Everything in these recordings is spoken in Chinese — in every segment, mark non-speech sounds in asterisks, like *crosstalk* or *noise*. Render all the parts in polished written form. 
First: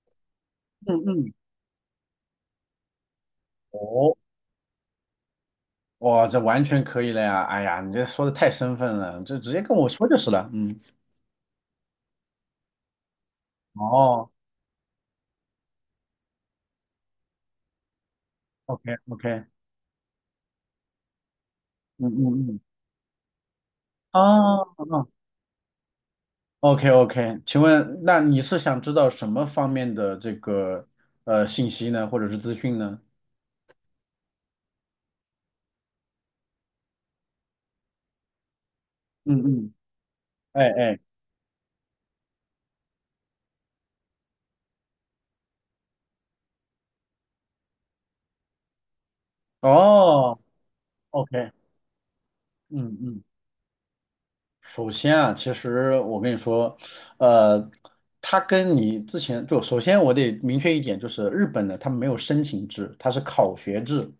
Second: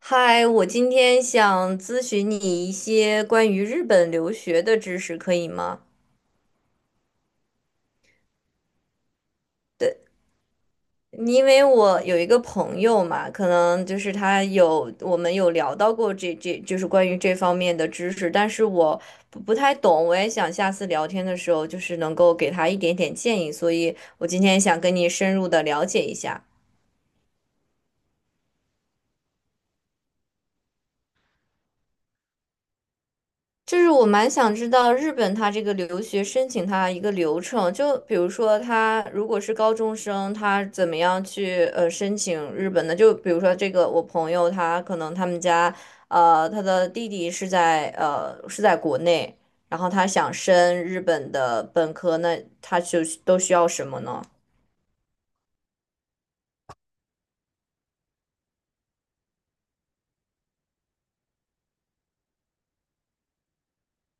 嗨，我今嗯天嗯，想咨询你一些关于日本哦，留学的知识，可以吗？哇，这完全可以了呀！哎呀，你这说的太生分了，这直接跟我对，说就是了。嗯，因为我有一个朋友嘛，可能就是哦他有，我们有聊到过这，就是关于这方面的知识，但是，OK 我 OK，不太懂，我也想下次聊天的时候，就是嗯能够嗯给嗯，他一点点建议，所以哦我今天想跟哦你深入的了解一下。，OK OK，请问，那你是想知道什么方面的这个信息呢，或者是资讯呢？就是我蛮想知道日本它这个留学申请它一个流程，就比如说他如嗯果是嗯，高中生，哎他怎么哎，样去申请日本的？就比如说这个我朋友他可能他们家他的弟弟是在是在国内，然后他想哦升日本，OK，的本科，那他嗯就嗯。都需要什么呢？首先啊，其实我跟你说，呃，它跟你之前就首先我得明确一点，就是日本的它没有申请制，它是考学制，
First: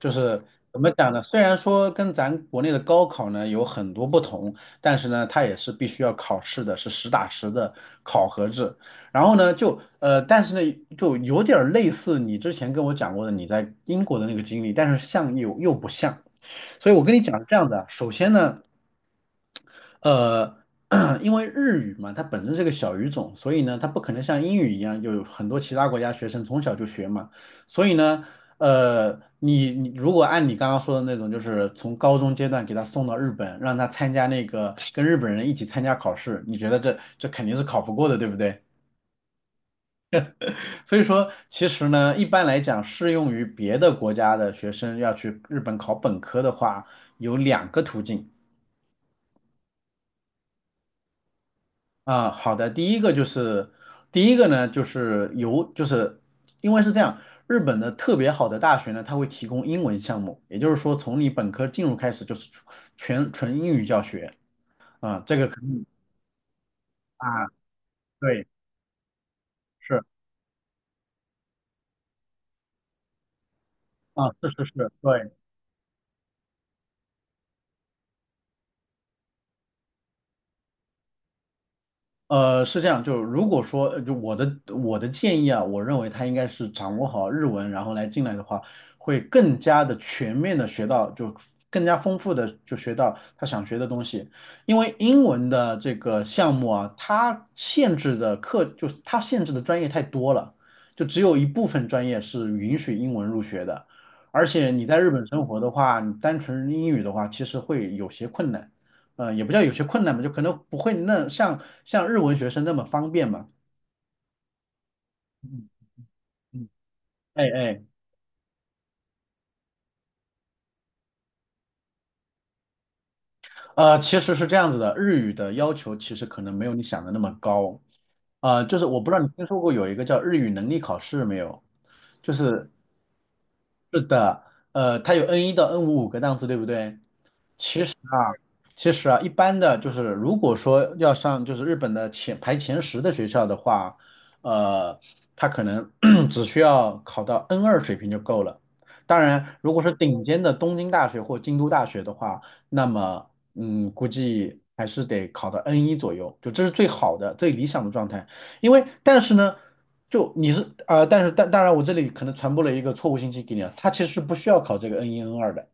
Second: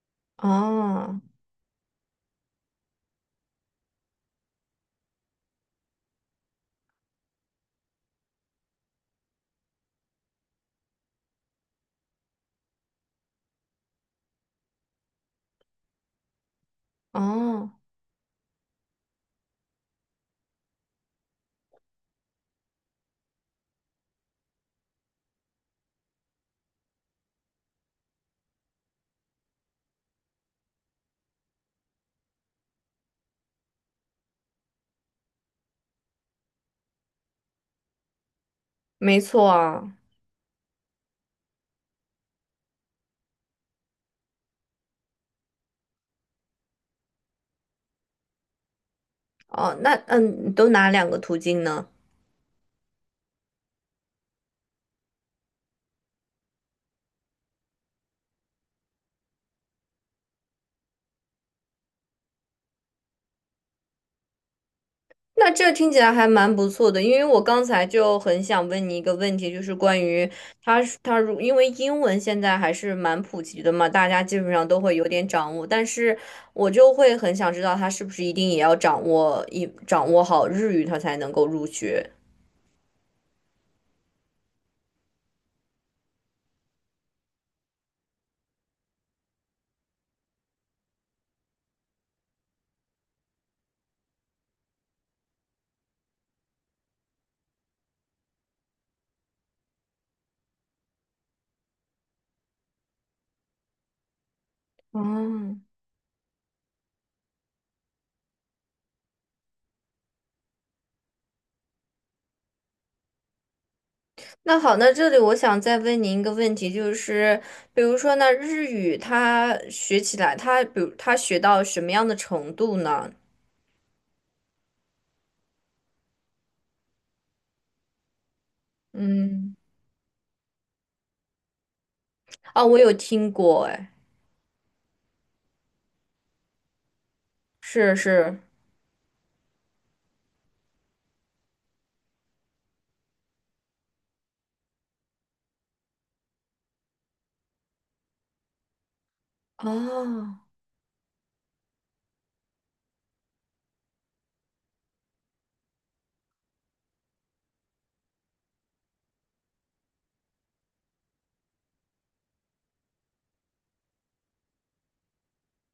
就是怎么讲哦呢？虽然说跟咱国内的高考呢有很多不同，但是呢，它也是必须要考试的，是实打实的考核制。然后呢，就但是呢，就有点儿类似你之前跟我讲过的你在英国的那个经历，但是像又不像。所以我跟你讲是这样哦，的，首先呢。呃，*clears throat* 因为日语嘛，它本身是个小语种，所以呢，它不可能像英语一样有很多其他国家学生从小就学嘛。所以呢，你如果按你刚刚说的那种，就是从高中阶段给他送到日本，让他参加那个跟日本人一起参加考试，你觉得这肯定是考不过的，对不对？没错啊，*laughs* 所以说，其实呢，一般来讲，适用于别的国家的学生要去日本考本科的话，有两个途径。哦，那嗯，你都哪两个途径呢？啊，好的，第一个呢，就是由就是因为是这样，日本的特别好的大学呢，它会提供英文项目，也就是说从你本科进入开始就是全纯英语教学啊，这个那肯这定，听起来还蛮不错的，因为啊，我刚才就很对，想问你一个问题，就是关是于他他它如因为英文现在还是蛮普及的嘛，大家啊，基是本是上都是，会有点对。掌握，但是我就会很想知道他是不是一定也要掌握好日语，他才能够入学。是这样，就是如果说，就我的建议啊，我认为他应该是掌握好日文，然后来进来的话，会更加的全面的学到，就更加丰富的就学到他想学的东西。因为英文的这个项目啊，它限制的课就是它限制的专业太多了，就只有一部分专业是允许英文入学的。而且你在日本生活哦，的话，你单纯英语的话，其实会有些困难。也不叫有些困难吧，就可能不会那像日文学生那么方便嘛。那好，那这里我想嗯再问您一个问嗯题，就是哎哎，比如说那日语他学起来，他比如他学到什么样的程度呢？其实是这样子的，日语的要求其实可能没有你想的那么高，就是我不知道你听嗯，说过有一个叫日语能力考试没有？就哦，是我有听过，哎是的，它有 N 一到 N55个档次，对不对？是啊，是，其实啊，一般的就是，如果说要上就是日本的前排前十的学校的话，呃，他可能 *clears throat* 只需要考到 N2水平就够了。当然，如果是顶哦尖的东京大学或京都大学的话，那么嗯，估计还是得考到 n 一左右，就这是最好的、最理想的状态。因为但是呢，就你是但是当然我这里可能传播了一个错误信息给你啊，他其实是不需要考这个 n 一 n 二的。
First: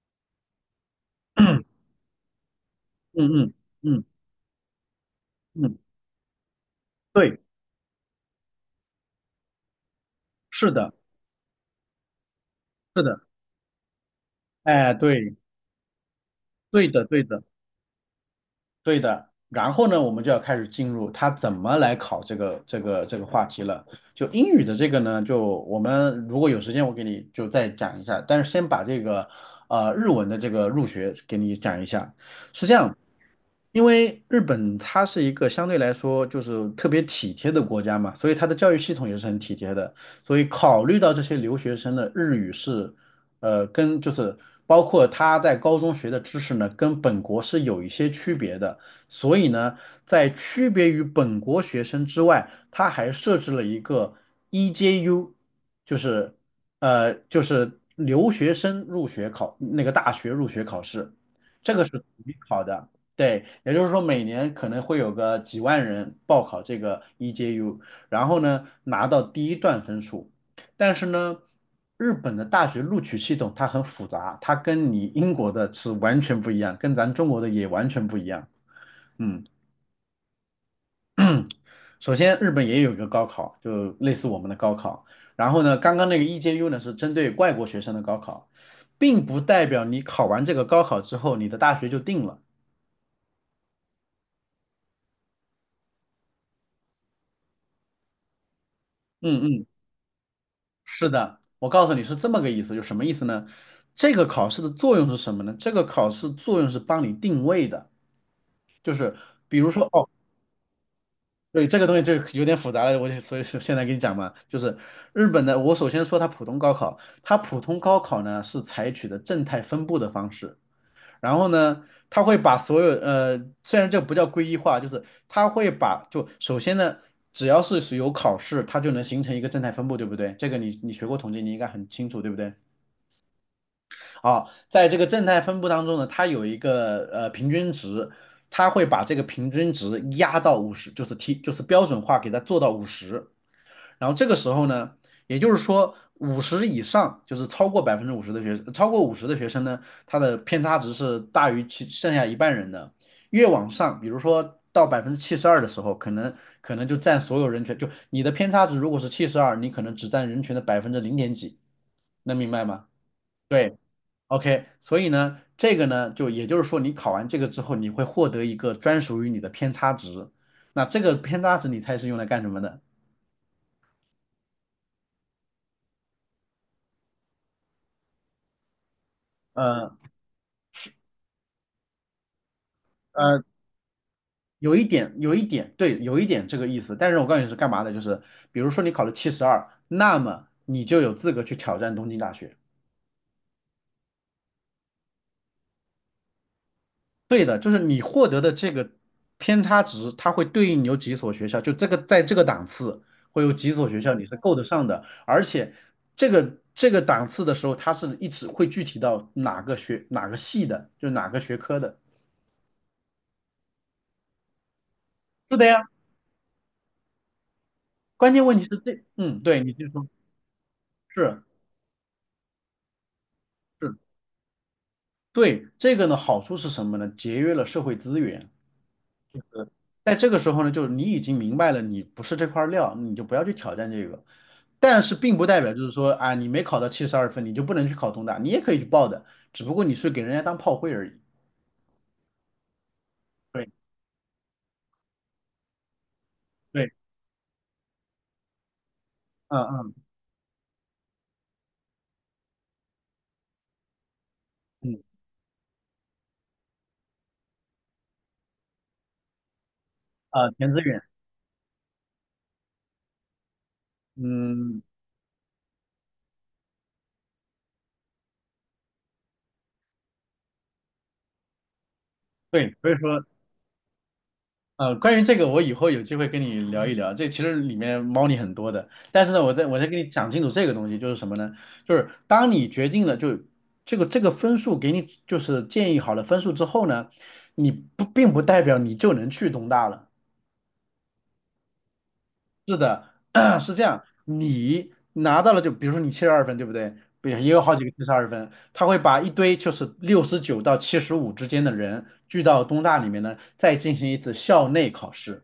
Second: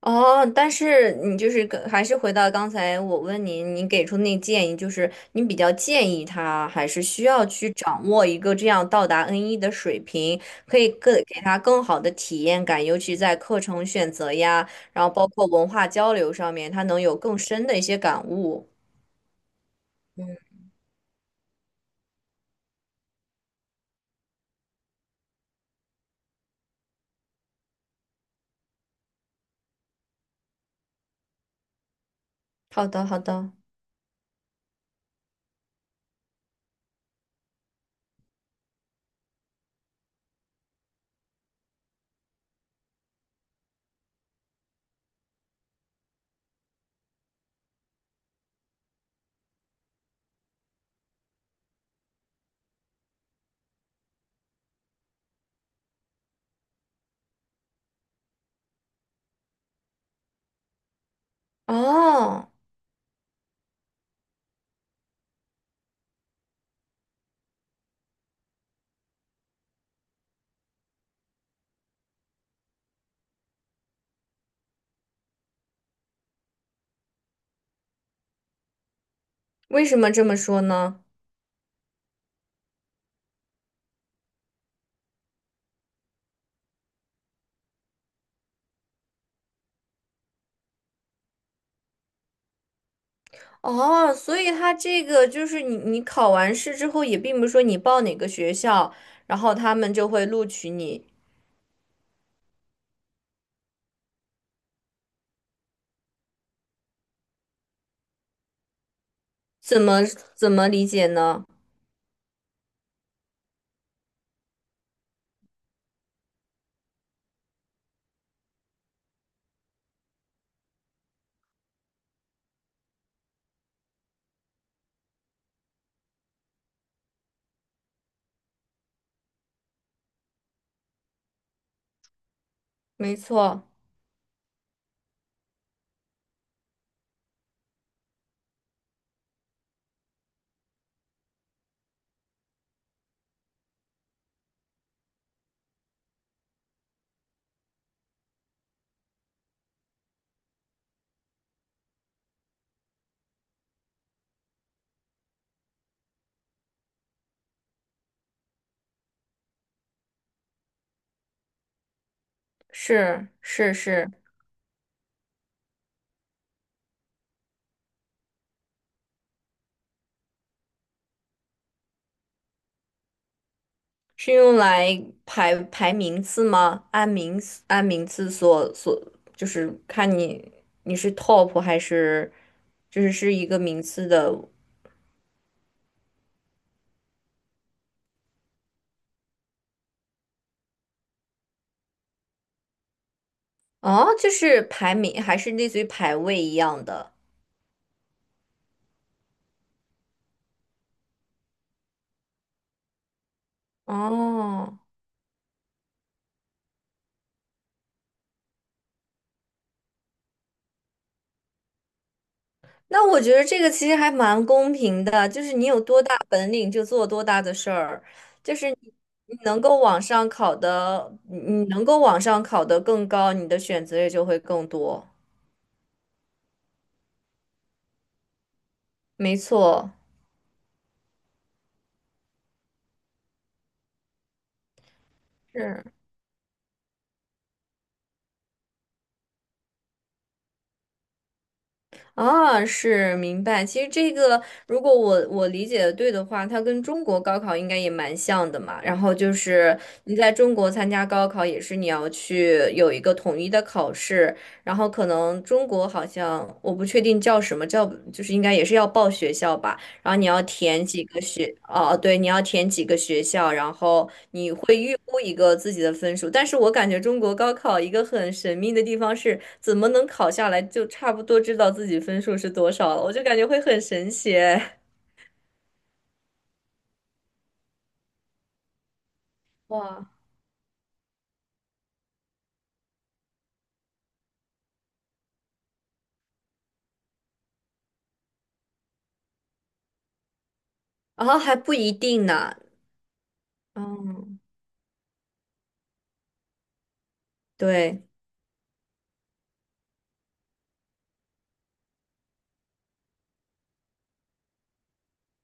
哦，但是你就是 *coughs* 跟 *clears throat* 还是回到刚才嗯我问嗯您，您嗯给嗯。出那建议，就是您比较嗯建议他还是需对，要去掌握一个这样到达 N1 的水平，是可以的，更给他更好的体验感，尤是其的，在课程选择呀，哎，然后包对，括文化交流上面，他对能的，有对更的，深的一些感悟。对的。然后呢，我们就要开始进入他怎么来考这个这个这个话题了。就英语的这个呢，就我们如果有时间，我给你就再讲一下。但是先把这个日文的这个入学给你讲一下。是这好样，的，好的。因为日本它是一个相对来说就是特别体贴的国家嘛，所以它的教育系统也是很体贴的。所以考虑到这些留学生的日语是跟就是包括他在高中学的知识呢，跟本国是有一些区别的，所以呢，在区别于本国学生之外，他还设置了一个 EJU，就是就是留学生入学考那个大学入学考试，这个是统一哦，考的。对，也就是说每年可能会有个几万人报考这个 EJU，然后呢拿到第一段分数，但是呢，日本的大学录取系统它很复杂，它跟你英国的是完全不一样，跟咱中国的也完全不一样。嗯，为什么这么说呢？*clears throat* 首先日本也有一个高考，就类似我们的高考。然后呢，刚刚那个 EJU 呢是针对外国学生的高考，并不代表你考完这个高考之后，你的大学就定了。哦，所以他这个就是你，你考完试之后，也并不是说你报哪个学校，然嗯后嗯，他们就会录取你，是的，我告诉你是这么个意思，就什么意思呢？这个考试的作用是什么呢？这个考试作用是帮你定位的，就是比如怎说，么哦，怎么理解呢？对，这个东西就有点复杂了，我就所以说现在跟你讲嘛，就是日本的，我首先说它普通高考，它普通高考呢是采取的正态分布的方式，然后呢，它会把所有虽然这不叫归一化，就是它会把就首先呢，只要是有考试，它就能形成一个正态分布，对不对？这个你你学过统计，你应该很清楚，对不对？没错，啊，在这个正态分布当中呢，它有一个平均值，它会把这个平均值压到五十，就是 T，就是标准化给它做到五十，然后这个时候呢，也就是说五十以上，就是超过五十的学生呢，它的偏差值是大于其剩下一半人的，越往上，比如说到72%的时候，可能就占所有人群，就你的偏差值如果是七十二，你可能只占人群的百分之零点几，能明白吗？是是对。是，OK，所以呢，这个呢，就也就是说，你考完这个之后，你会获得一个专属于你的偏差值。那这个偏差值，你猜是用来干什么的？是用来排排名次吗？按名次按名次，就是呃看你你是 top 还是就是是呃，一个名次的，有一点，有一点，对，有一点这个意思。但是我告诉你是干嘛的，就是比如说你考了七十二，那么你就有资格去挑战东京大学。哦，就是排名还是类似于排位一样的，对的，就是你获得的这个偏差值，它会对应有几所学校，就这个在这个档次会有几所学校你是够得哦。上的，而且这个这个档次的时候，它是一直会具体到哪个学哪个系的，就是哪个学科的。那我觉得这个其实还蛮公平的，就是是的你有呀，多大本领就做多大的事儿，关键就问题是是你这，你嗯，对，能你够就往说上考的，你是你能够往上考的更高，你的选是，择也就会更多。对，这个呢好处是什么呢？节约了社会资源，没就是错，在这个时候呢，就是你已经明白了你不是这块料，你就不要去挑战这个。但是并不代表是。就是说啊，你没考到七十二分，你就不能去考东大，你也可以去报的，只不过你是给人家当炮灰而已。啊，是明白。对其实这个，如果我理解的对的话，它跟对，中国高考应该也蛮像的嘛。然后就嗯是嗯你在中国参加高考，也是你要去有一个统一的考试，然后嗯，可能中国好像我不确定叫什么，叫就是应该也是要报学校吧。然后你要啊、填志填愿，几个学，哦，对，你要填几个学校，然后你会嗯，预估一个自己的分数。但是我感觉中国高考一个很神秘的地方是，怎么能考下来就差不多知道自己分数是多对，所以少了？我就说，感觉会很神奇 关于这个，我以后有机会跟你聊一聊，这其实里面猫腻很多的。但是呢，我再 *laughs* 我再跟你哇，讲清楚这个东西，就是什么呢？就是当你决定了就这个这个分数给你就是建议好了分数之后呢，你不并不代表你就能去东大了。然后还不一定呢，是的，*clears throat* 是这样，嗯，你拿到了就比如说你七十二分，对不对？不也有好几个对，七十二分，他会把一堆就是69到75之间的人聚到东大里面呢，再进行一次校内考试。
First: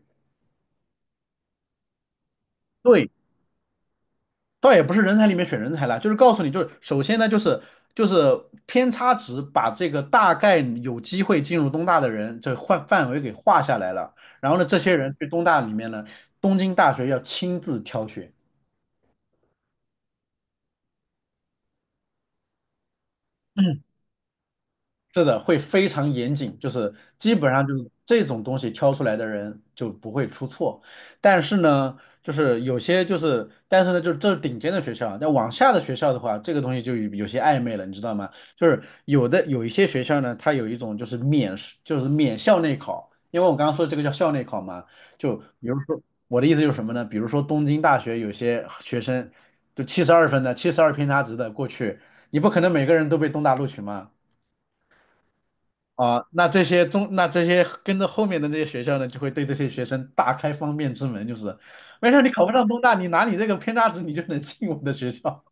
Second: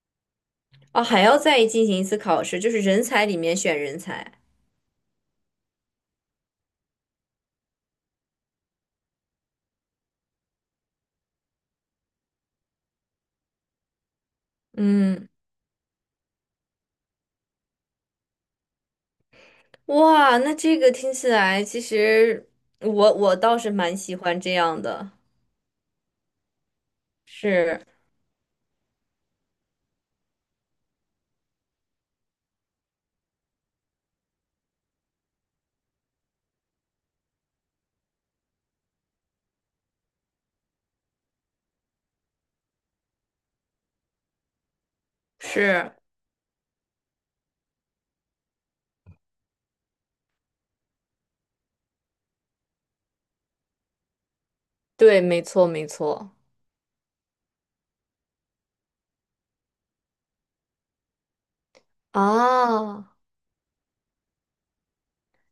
哦，还要再进行一次考试，就是人对，才里面选人才，倒也不是人才里面选人才啦，就是告诉你，就是首先呢，就是就是偏差值把这个大概有机会进入东大的人这范围给划下来了，然后呢，这些人去嗯，东大里面呢，东京大学要亲自挑选。哇，那这个听起来其实我倒是蛮喜欢这样的，是的，会非常严谨，就是基本上就是。是这种东西挑出来的人就不会出错。但是呢，就是有些就是，但是呢，就是这是顶尖的学校啊，但往下的学校的话，这个东西就有有些暧昧了，你知道吗？就是有一些学校呢，它有一种就是免试就是免校内考，因为我刚刚说的这个叫校内考嘛，就比如是，说我的意思就是什么呢？比如说东京大学有些学生就七十二分的、七十二偏差值的过去，你不可能每个人都被东大录取嘛。对，没错，没啊、错。那这些中，那这些跟着后面的那些学校呢，就会对这些学生大开方便之门，就是没事儿，你考不上东大，你啊，拿你这个偏差值，你就能进我们的学校。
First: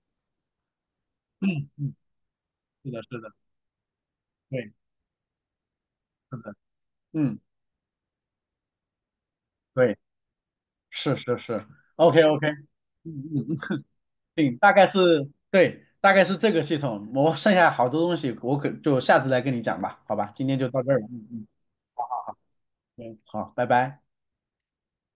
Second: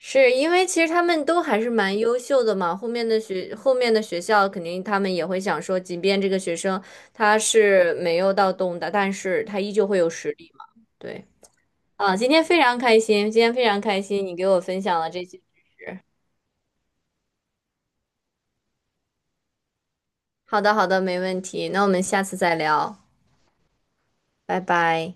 是因为其实他们都还是 *laughs* 嗯，蛮优秀的嘛。后是的，面的是的，学，后面的学校肯对，定他们也会想说，即便这是个学的，生他嗯，是没有到东大，但是他依旧对，会有实力嘛。是对，是是啊，，OK 今天 OK，非常开嗯心，今天嗯非嗯，常开心，你给对我大分概享了这是些。对，大概是这个系统。我剩下好多东西，我可就下次再跟你讲吧，好吧，今天好就的，到好这儿的，了。没嗯问嗯，题。那我们下次再聊，对，好，拜拜。拜拜。